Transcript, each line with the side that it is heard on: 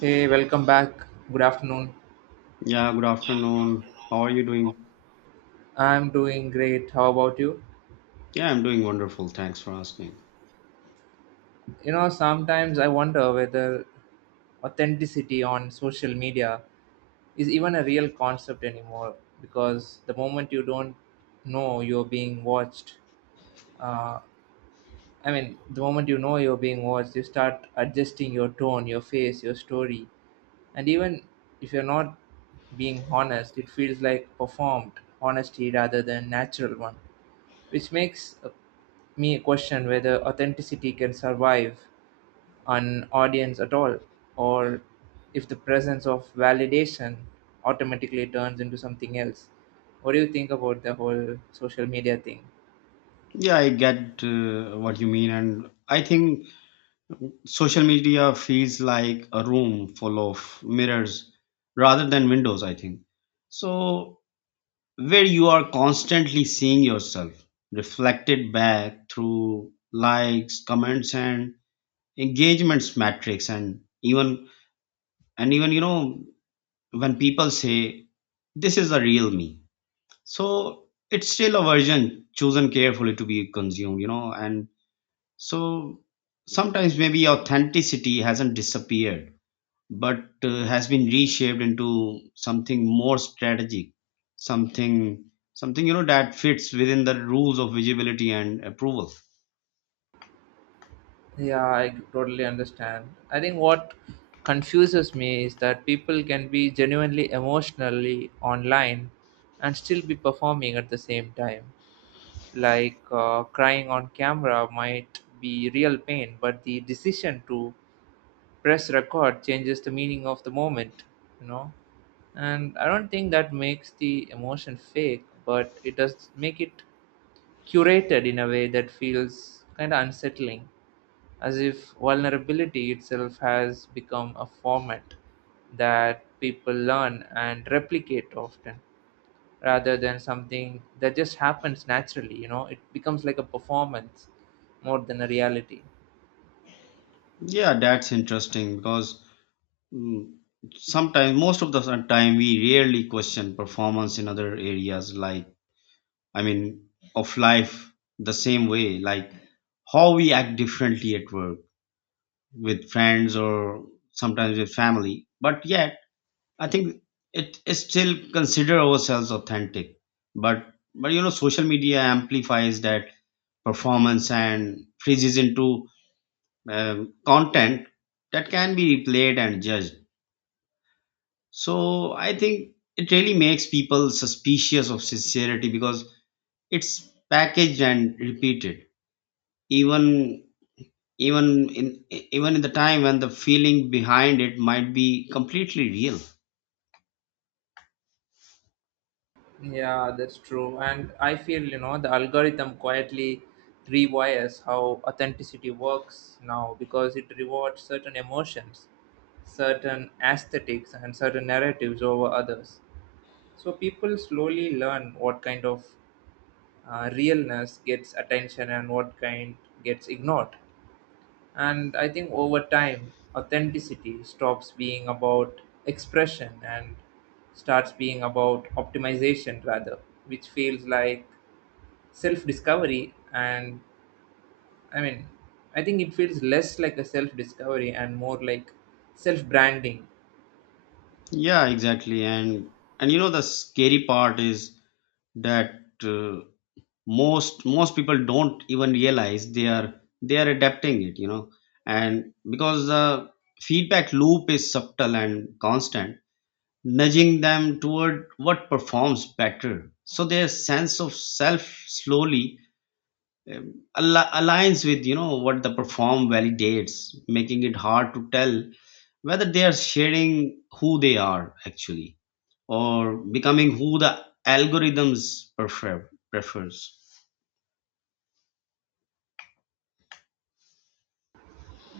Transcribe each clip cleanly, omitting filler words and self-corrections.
right: Hey, welcome back. Good afternoon.
left: Yeah, good afternoon. How are you doing?
right: I'm doing great. How about you?
left: Yeah, I'm doing wonderful. Thanks for asking.
right: You know, sometimes I wonder whether authenticity on social media is even a real concept anymore because the moment you don't know you're being watched, uh, the moment you know you're being watched, you start adjusting your tone, your face, your story, and even if you're not being honest, it feels like performed honesty rather than natural one, which makes me question whether authenticity can survive an audience at all, or if the presence of validation automatically turns into something else. What do you think about the whole social media thing?
left: Yeah, I get what you mean, and I think social media feels like a room full of mirrors rather than windows, I think. So, where you are constantly seeing yourself reflected back through likes, comments, and engagements metrics, and even when people say this is the real me. So it's still a version chosen carefully to be consumed, you know. And so sometimes maybe authenticity hasn't disappeared, but has been reshaped into something more strategic, something something that fits within the rules of visibility and approval.
right: Yeah, I totally understand. I think what confuses me is that people can be genuinely emotionally online and still be performing at the same time. Like, crying on camera might be real pain, but the decision to press record changes the meaning of the moment, you know. And I don't think that makes the emotion fake, but it does make it curated in a way that feels kind of unsettling, as if vulnerability itself has become a format that people learn and replicate often rather than something that just happens naturally. You know, it becomes like a performance more than a reality.
left: Yeah, that's interesting because mm, sometimes most of the time we rarely question performance in other areas, like I mean, of life the same way, like how we act differently at work with friends or sometimes with family. But yet, I think it is still consider ourselves authentic. But but you know, social media amplifies that performance and freezes into content that can be replayed and judged. So I think it really makes people suspicious of sincerity because it's packaged and repeated even even in the time when the feeling behind it might be completely real.
right: Yeah, that's true. And I feel, you know, the algorithm quietly rewires how authenticity works now because it rewards certain emotions, certain aesthetics, and certain narratives over others. So people slowly learn what kind of realness gets attention and what kind gets ignored. And I think over time, authenticity stops being about expression and starts being about optimization rather, which feels like self discovery. And I mean, I think it feels less like a self discovery and more like self branding.
left: Yeah, exactly. And you know the scary part is that, uh, most people don't even realize they are adapting it, you know, and because the feedback loop is subtle and constant, nudging them toward what performs better, so their sense of self slowly, aligns with, you know, what the perform validates, making it hard to tell whether they are sharing who they are actually, or becoming who the algorithms prefer prefers.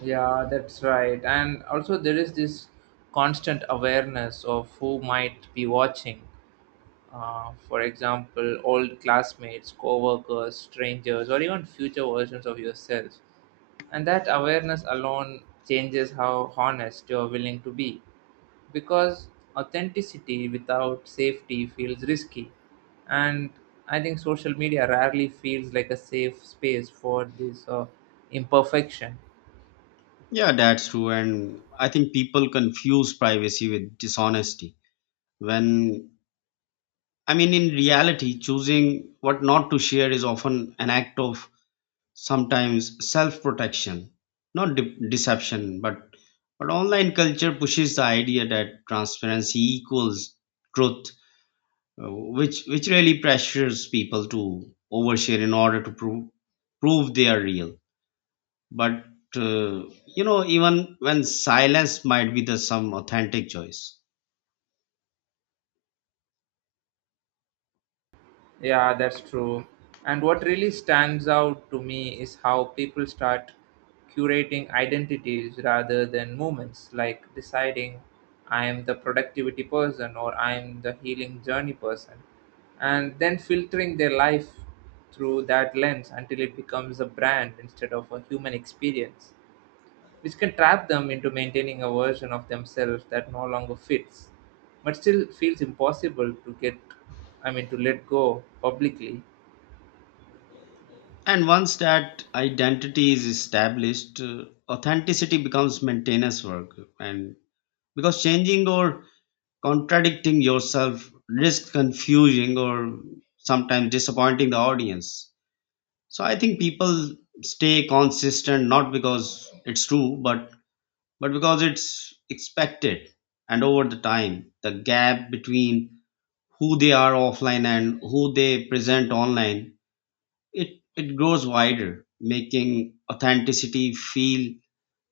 right: Yeah, that's right. And also, there is this constant awareness of who might be watching. For example, old classmates, coworkers, strangers, or even future versions of yourself. And that awareness alone changes how honest you're willing to be. Because authenticity without safety feels risky. And I think social media rarely feels like a safe space for this imperfection.
left: Yeah, that's true, and I think people confuse privacy with dishonesty when, I mean, in reality choosing what not to share is often an act of sometimes self-protection, not de- deception, but online culture pushes the idea that transparency equals truth, which really pressures people to overshare in order to prove they are real. But you know, even when silence might be the some authentic choice.
right: Yeah, that's true. And what really stands out to me is how people start curating identities rather than moments, like deciding I am the productivity person or I am the healing journey person, and then filtering their life through that lens until it becomes a brand instead of a human experience, which can trap them into maintaining a version of themselves that no longer fits, but still feels impossible to get, I mean, to let go publicly.
left: And once that identity is established, authenticity becomes maintenance work. And because changing or contradicting yourself risk confusing or sometimes disappointing the audience, so I think people stay consistent not because it's true, but because it's expected. And over the time, the gap between who they are offline and who they present online, it it grows wider, making authenticity feel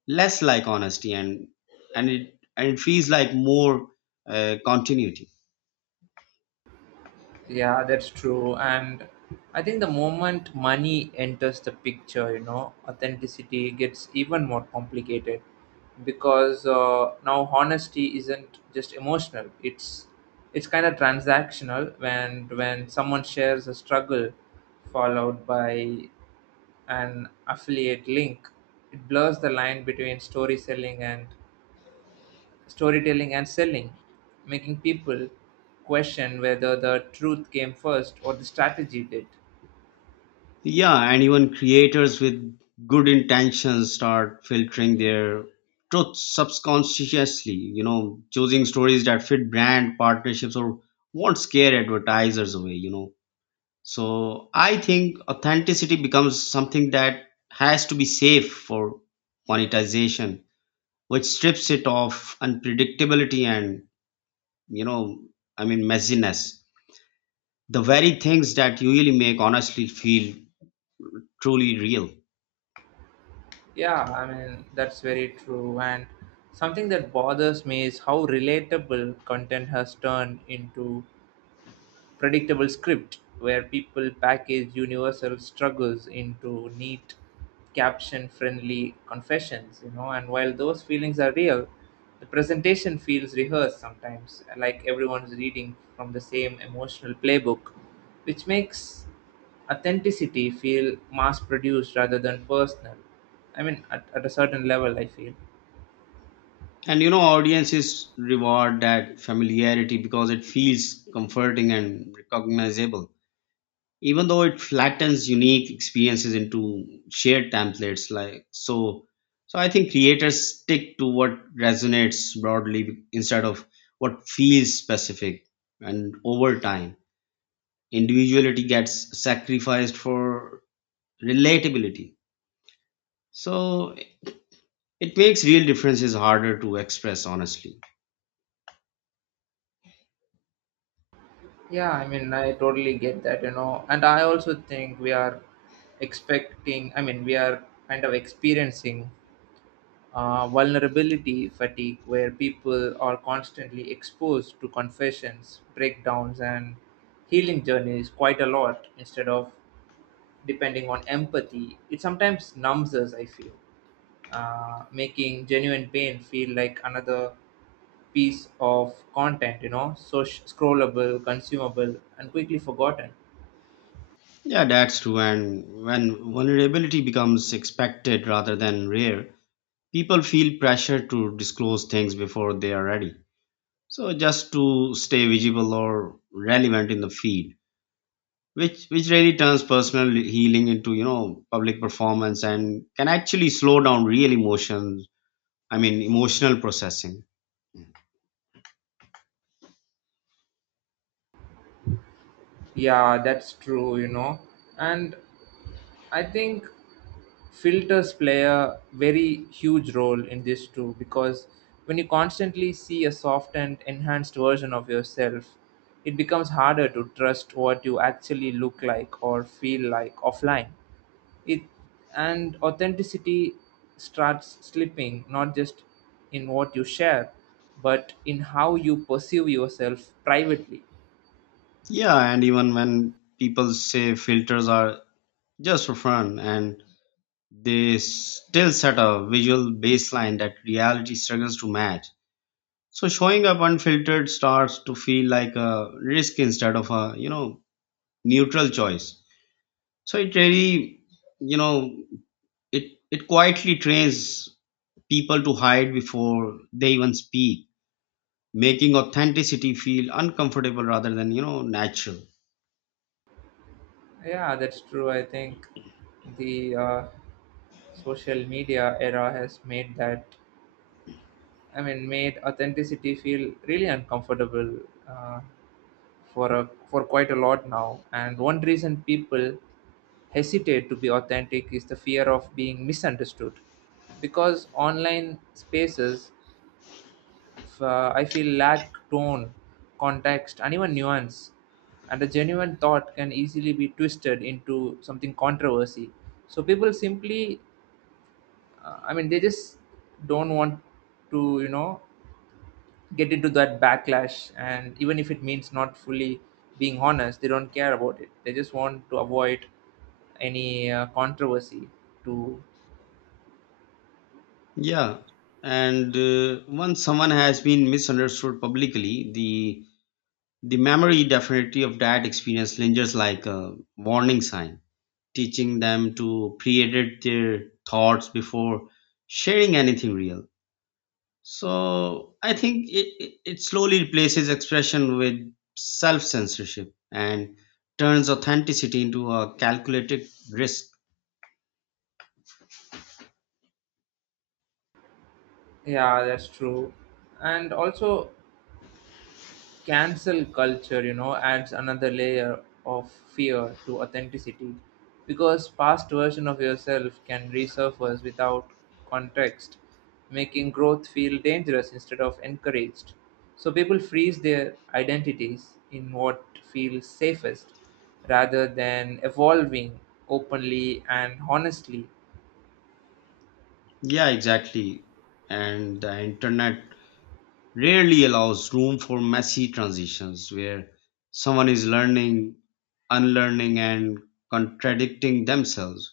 left: less like honesty, and it feels like more continuity.
right: Yeah, that's true. And I think the moment money enters the picture, you know, authenticity gets even more complicated because, now honesty isn't just emotional. It's kind of transactional when someone shares a struggle followed by an affiliate link, it blurs the line between story selling and storytelling and selling, making people question whether the truth came first or the strategy did.
left: Yeah, and even creators with good intentions start filtering their truth subconsciously, you know, choosing stories that fit brand partnerships or won't scare advertisers away, you know. So I think authenticity becomes something that has to be safe for monetization, which strips it of unpredictability and, you know, I mean, messiness. The very things that usually make honestly feel truly real.
right: Yeah, I mean, that's very true. And something that bothers me is how relatable content has turned into predictable script where people package universal struggles into neat, caption friendly confessions, you know, and while those feelings are real, the presentation feels rehearsed sometimes, like everyone's reading from the same emotional playbook, which makes authenticity feel mass produced rather than personal. I mean, at a certain level, I feel.
left: And you know, audiences reward that familiarity because it feels comforting and recognizable, even though it flattens unique experiences into shared templates. Like, so I think creators stick to what resonates broadly instead of what feels specific. And over time, individuality gets sacrificed for relatability. So it makes real differences harder to express honestly.
right: Yeah, I mean, I totally get that, you know, and I also think we are expecting, I mean, we are kind of experiencing vulnerability fatigue where people are constantly exposed to confessions, breakdowns, and healing journeys quite a lot instead of depending on empathy. It sometimes numbs us, I feel, making genuine pain feel like another piece of content, you know, so scrollable, consumable, and quickly forgotten.
left: Yeah, that's true. And when vulnerability becomes expected rather than rare, people feel pressure to disclose things before they are ready. So just to stay visible or relevant in the field, which really turns personal healing into, you know, public performance, and can actually slow down real emotions. I mean, emotional processing.
right: Yeah, that's true, you know. And I think filters play a very huge role in this too because when you constantly see a softened, enhanced version of yourself, it becomes harder to trust what you actually look like or feel like offline. It, and authenticity starts slipping not just in what you share, but in how you perceive yourself privately.
left: Yeah, and even when people say filters are just for fun, and they still set a visual baseline that reality struggles to match. So showing up unfiltered starts to feel like a risk instead of a, you know, neutral choice. So it really, you know, it quietly trains people to hide before they even speak, making authenticity feel uncomfortable rather than, you know, natural.
right: Yeah, that's true. I think the social media era has made that, I mean, made authenticity feel really uncomfortable uh, for a, for quite a lot now. And one reason people hesitate to be authentic is the fear of being misunderstood, because online spaces, I feel, lack tone, context, and even nuance. And a genuine thought can easily be twisted into something controversy. So people simply, they just don't want to, you know, get into that backlash. And even if it means not fully being honest, they don't care about it. They just want to avoid any controversy. To
left: Yeah, and once someone has been misunderstood publicly, the memory definitely of that experience lingers like a warning sign, teaching them to pre-edit their thoughts before sharing anything real. So I think it slowly replaces expression with self censorship, and turns authenticity into a calculated risk.
right: yeah, that's true. And also, cancel culture, you know, adds another layer of fear to authenticity because past version of yourself can resurface without context, making growth feel dangerous instead of encouraged. So people freeze their identities in what feels safest rather than evolving openly and honestly.
left: Yeah, exactly. And the internet rarely allows room for messy transitions where someone is learning, unlearning, and contradicting themselves.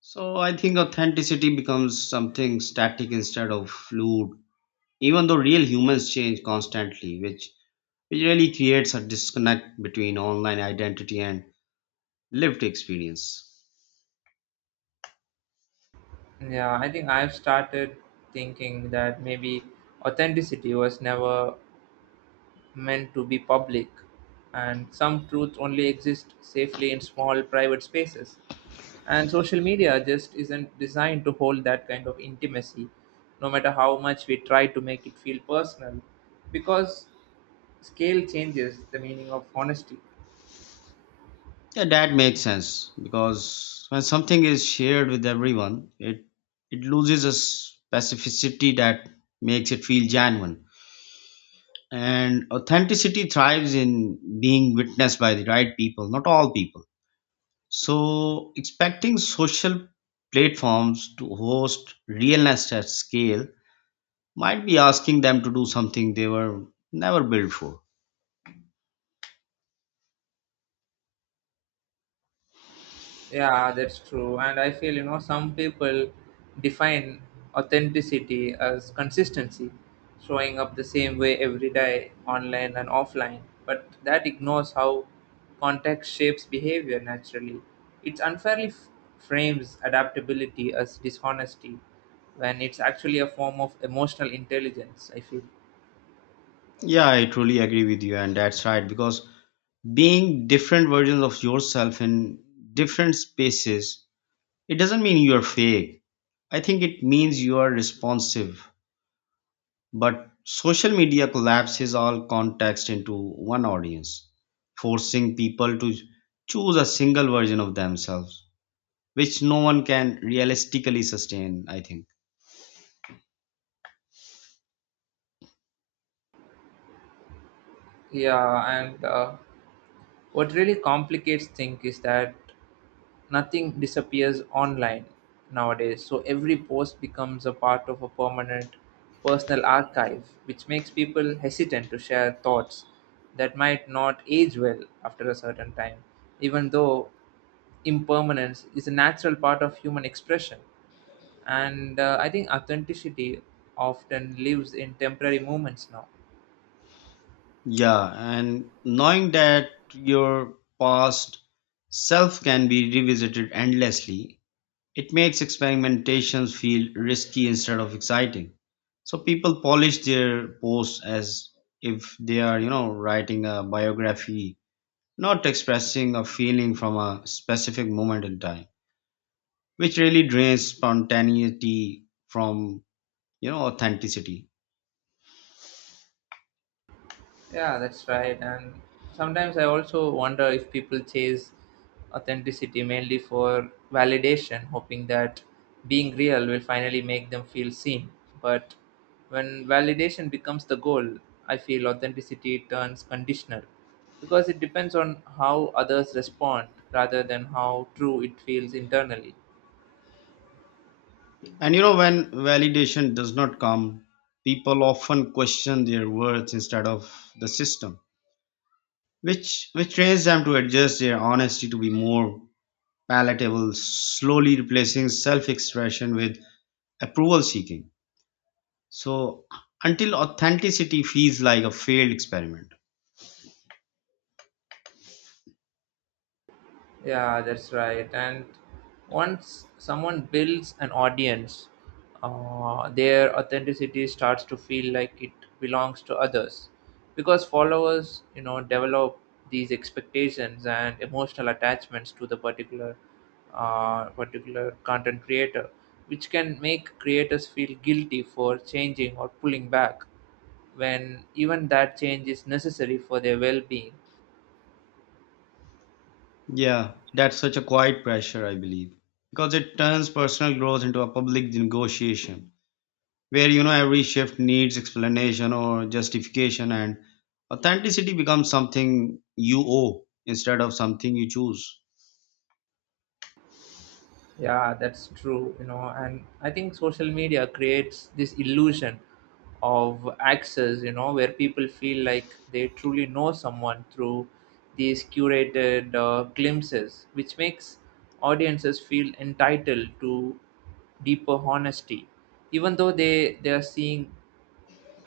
left: So I think authenticity becomes something static instead of fluid, even though real humans change constantly, which really creates a disconnect between online identity and lived experience.
right: Yeah, I think I've started thinking that maybe authenticity was never meant to be public, and some truths only exist safely in small private spaces. And social media just isn't designed to hold that kind of intimacy, no matter how much we try to make it feel personal, because scale changes the meaning of honesty.
left: Yeah, that makes sense, because when something is shared with everyone, it loses a specificity that makes it feel genuine. And authenticity thrives in being witnessed by the right people, not all people. So expecting social platforms to host realness at scale might be asking them to do something they were never built for.
right: Yeah, that's true. And I feel, you know, some people define authenticity as consistency, showing up the same way every day, online and offline. But that ignores how context shapes behavior naturally. It unfairly frames adaptability as dishonesty when it's actually a form of emotional intelligence, I feel.
left: Yeah, I truly agree with you, and that's right because being different versions of yourself in different spaces, it doesn't mean you're fake. I think it means you are responsive. But social media collapses all context into one audience, forcing people to choose a single version of themselves, which no one can realistically sustain, I think.
right: Yeah, and what really complicates things is that nothing disappears online nowadays, so every post becomes a part of a permanent personal archive, which makes people hesitant to share thoughts that might not age well after a certain time, even though impermanence is a natural part of human expression. And I think authenticity often lives in temporary moments now.
left: Yeah, and knowing that your past self can be revisited endlessly, it makes experimentations feel risky instead of exciting. So people polish their posts as if they are, you know, writing a biography, not expressing a feeling from a specific moment in time, which really drains spontaneity from, you know, authenticity.
right: Yeah, that's right. And sometimes I also wonder if people chase authenticity mainly for validation, hoping that being real will finally make them feel seen. But when validation becomes the goal, I feel authenticity turns conditional because it depends on how others respond rather than how true it feels internally.
left: And you know, when validation does not come, people often question their worth instead of the system, which trains them to adjust their honesty to be more palatable, slowly replacing self expression with approval seeking. So, until authenticity feels like a failed experiment.
right: Yeah, that's right. And once someone builds an audience, their authenticity starts to feel like it belongs to others because followers, you know, develop these expectations and emotional attachments to the particular, particular content creator, which can make creators feel guilty for changing or pulling back when even that change is necessary for their well-being.
left: Yeah, that's such a quiet pressure, I believe, because it turns personal growth into a public negotiation where, you know, every shift needs explanation or justification, and authenticity becomes something you owe instead of something you choose.
right: Yeah, that's true, you know, and I think social media creates this illusion of access, you know, where people feel like they truly know someone through these curated glimpses, which makes audiences feel entitled to deeper honesty, even though they are seeing.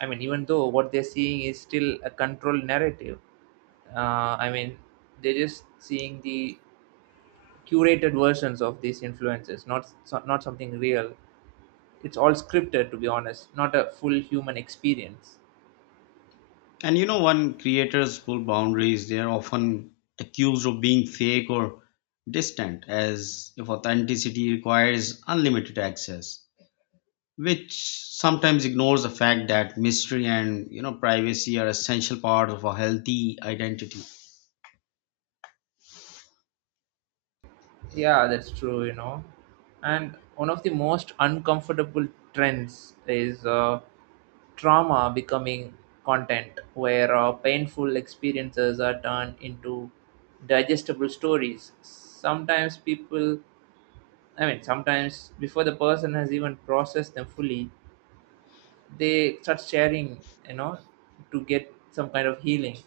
right: I mean, even though what they're seeing is still a controlled narrative. Uh, I mean, they're just seeing the curated versions of these influences, not so, not something real. It's all scripted, to be honest, not a full human experience.
left: And you know, when creators pull boundaries, they are often accused of being fake or distant, as if authenticity requires unlimited access, which sometimes ignores the fact that mystery and, you know, privacy are essential parts of a healthy identity.
right: Yeah, that's true, you know. And one of the most uncomfortable trends is trauma becoming content, where painful experiences are turned into digestible stories. Sometimes people, I mean, sometimes before the person has even processed them fully, they start sharing, you know, to get some kind of healing,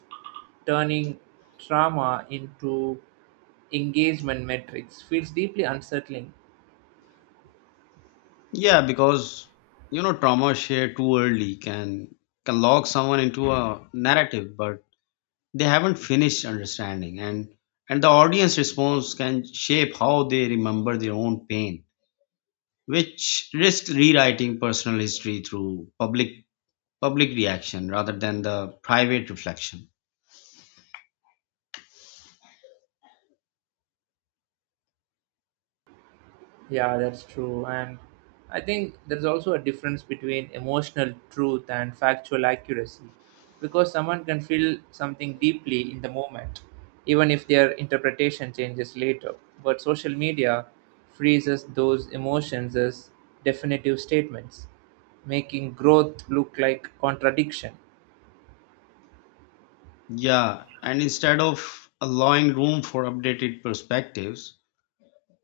right: turning trauma into engagement metrics feels deeply unsettling.
left: Yeah, because you know trauma shared too early can lock someone into a narrative, but they haven't finished understanding, and the audience response can shape how they remember their own pain, which risks rewriting personal history through public reaction rather than the private reflection.
right: Yeah, that's true. And I think there's also a difference between emotional truth and factual accuracy because someone can feel something deeply in the moment, even if their interpretation changes later. But social media freezes those emotions as definitive statements, making growth look like contradiction.
left: Yeah, and instead of allowing room for updated perspectives,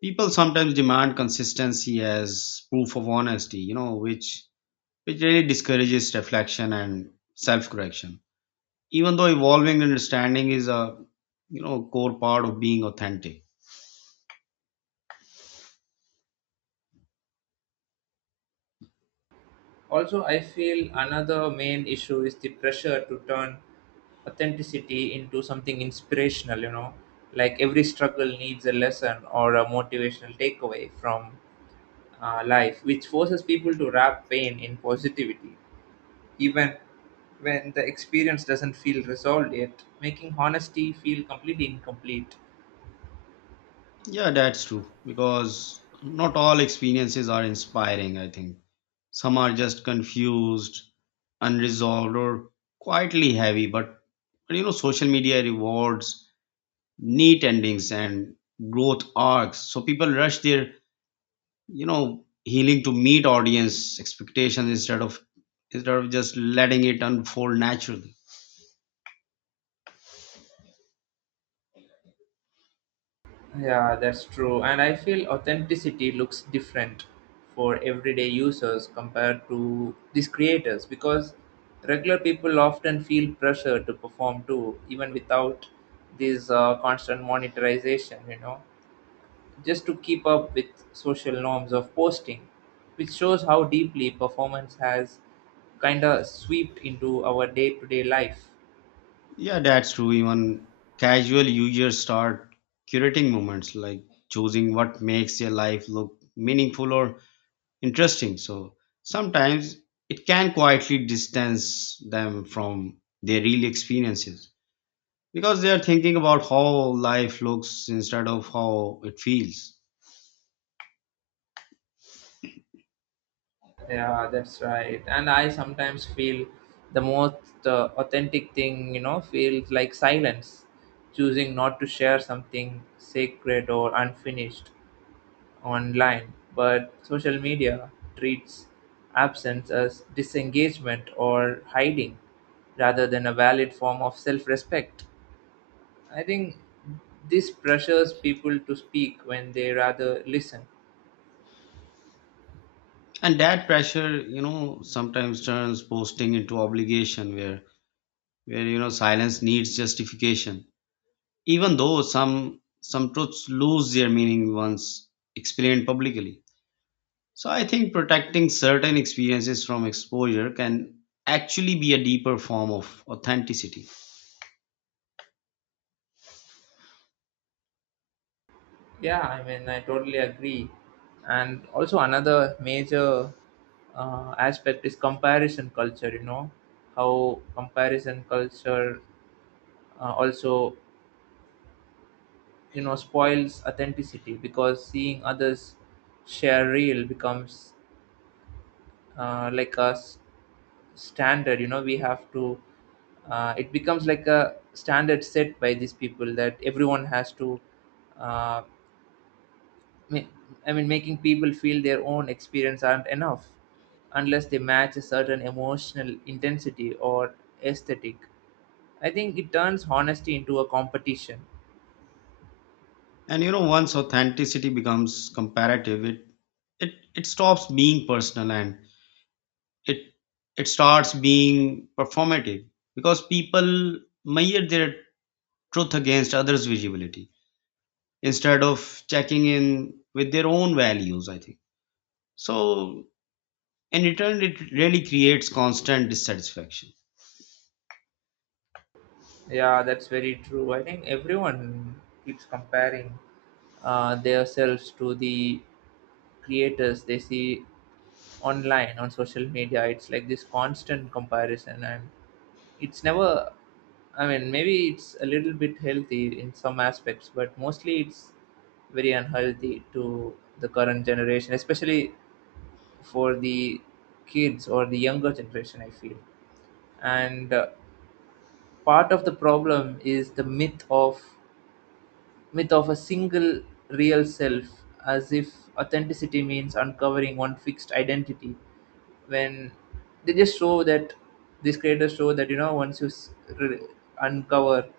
left: people sometimes demand consistency as proof of honesty, you know, which really discourages reflection and self correction, even though evolving understanding is a, you know, core part of being authentic.
right: Also, I feel another main issue is the pressure to turn authenticity into something inspirational, you know, like every struggle needs a lesson or a motivational takeaway from life, which forces people to wrap pain in positivity, even when the experience doesn't feel resolved yet, making honesty feel completely incomplete.
left: Yeah, that's true, because not all experiences are inspiring, I think. Some are just confused, unresolved, or quietly heavy. But you know, social media rewards neat endings and growth arcs. So people rush their, you know, healing to meet audience expectations instead of just letting it unfold naturally.
right: Yeah, that's true. And I feel authenticity looks different for everyday users compared to these creators because regular people often feel pressure to perform too, even without this constant monetization, you know, just to keep up with social norms of posting, which shows how deeply performance has kind of swept into our day to day life.
left: Yeah, that's true. Even casual users start curating moments, like choosing what makes their life look meaningful or interesting. So sometimes it can quietly distance them from their real experiences, because they are thinking about how life looks instead of how it feels.
right: Yeah, that's right. And I sometimes feel the most authentic thing, you know, feels like silence, choosing not to share something sacred or unfinished online. But social media treats absence as disengagement or hiding rather than a valid form of self respect. I think this pressures people to speak when they rather listen.
left: And that pressure, you know, sometimes turns posting into obligation where you know silence needs justification. Even though some truths lose their meaning once explained publicly. So I think protecting certain experiences from exposure can actually be a deeper form of authenticity.
right: Yeah, I mean, I totally agree. And also, another major aspect is comparison culture, you know, how comparison culture uh, also, spoils authenticity because seeing others share real becomes uh, like a s- standard, it becomes like a standard set by these people that everyone has to. Uh, ma- I mean, making people feel their own experience aren't enough unless they match a certain emotional intensity or aesthetic. I think it turns honesty into a competition.
left: And you know, once authenticity becomes comparative, it stops being personal and it it starts being performative, because people measure their truth against others' visibility instead of checking in with their own values, I think. So in return it really creates constant dissatisfaction.
right: Yeah, that's very true. I think everyone keeps comparing themselves to the creators they see online on social media. It's like this constant comparison, and it's never, I mean, maybe it's a little bit healthy in some aspects, but mostly it's very unhealthy to the current generation, especially for the kids or the younger generation, I feel. And part of the problem is the myth of a single real self, as if authenticity means uncovering one fixed identity. When they just show that you know once you re- uncover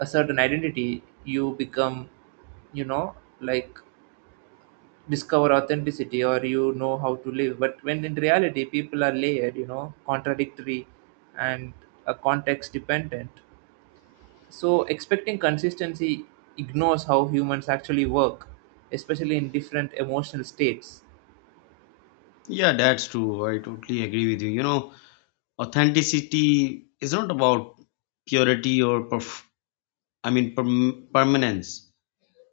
right: a certain identity you become, you know, like discover authenticity or you know how to live. But when in reality people are layered, you know, contradictory, and context dependent. So expecting consistency ignores how humans actually work, especially in different emotional states.
left: Yeah, that's true. I totally agree with you. You know, authenticity is not about purity or permanence.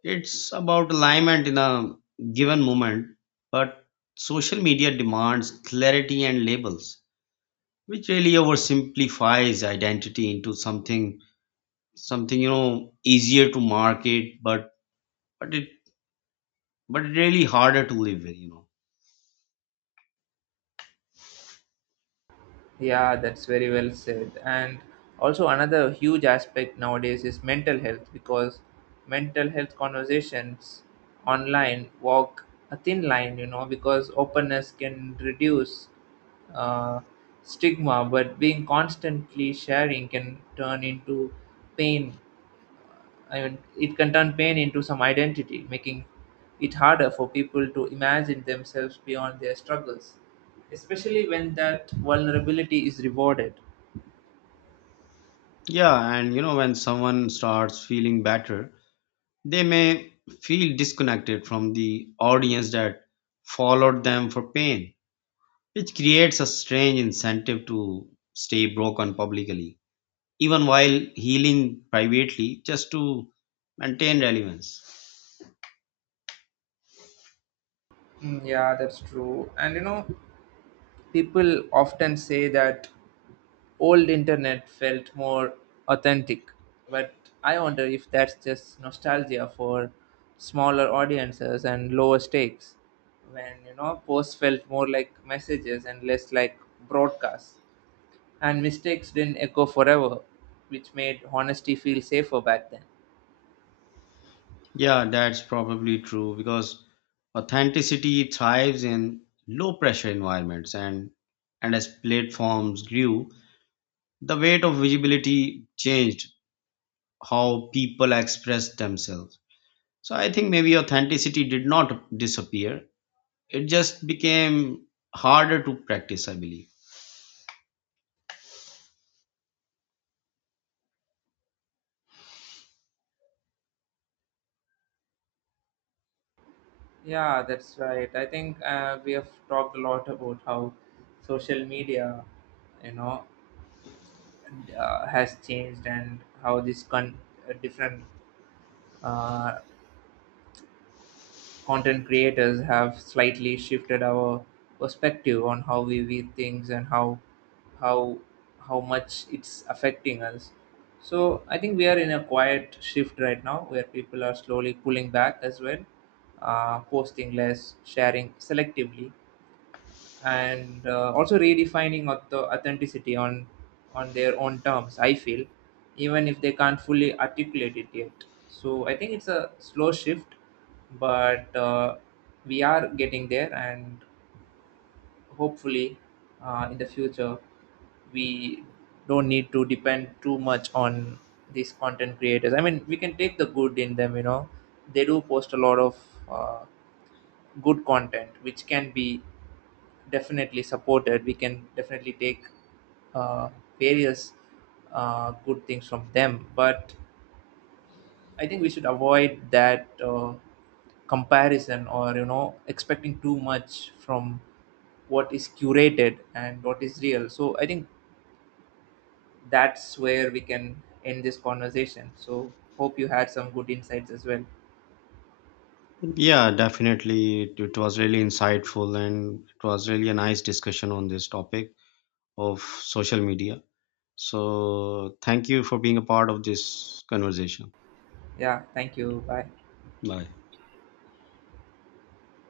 left: It's about alignment in a given moment, but social media demands clarity and labels, which really oversimplifies identity into something easier to market, but it but really harder to live with, you know.
right: Yeah, that's very well said. And also another huge aspect nowadays is mental health because mental health conversations online walk a thin line, you know, because openness can reduce uh, stigma, but being constantly sharing can turn into pain I mean, it can turn pain into some identity, making it harder for people to imagine themselves beyond their struggles, especially when that vulnerability is rewarded.
left: Yeah, and you know when someone starts feeling better, they may feel disconnected from the audience that followed them for pain, which creates a strange incentive to stay broken publicly, even while healing privately, just to maintain relevance.
right: Mm, yeah, that's true. And you know, people often say that old internet felt more authentic, but I wonder if that's just nostalgia for smaller audiences and lower stakes. When, you know, posts felt more like messages and less like broadcasts, and mistakes didn't echo forever, which made honesty feel safer back then.
left: Yeah, that's probably true because authenticity thrives in low pressure environments, and as platforms grew the weight of visibility changed how people expressed themselves. So I think maybe authenticity did not disappear. It just became harder to practice, I believe.
right: Yeah, that's right. I think we have talked a lot about how social media, you know, has changed and how different uh, content creators have slightly shifted our perspective on how we view things, and how how much it's affecting us. So I think we are in a quiet shift right now where people are slowly pulling back as well, posting less, sharing selectively, and also redefining of the authenticity on their own terms I feel, even if they can't fully articulate it yet. So I think it's a slow shift, but we are getting there. And hopefully in the future we don't need to depend too much on these content creators. I mean, we can take the good in them, you know, they do post a lot of uh, good content which can be definitely supported. We can definitely take uh, various good things from them. But I think we should avoid that comparison, or you know expecting too much from what is curated and what is real. So I think that's where we can end this conversation. So hope you had some good insights as well.
left: Yeah, definitely. It was really insightful, and it was really a nice discussion on this topic of social media. So thank you for being a part of this conversation.
right: Yeah, thank you, bye.
left: Bye.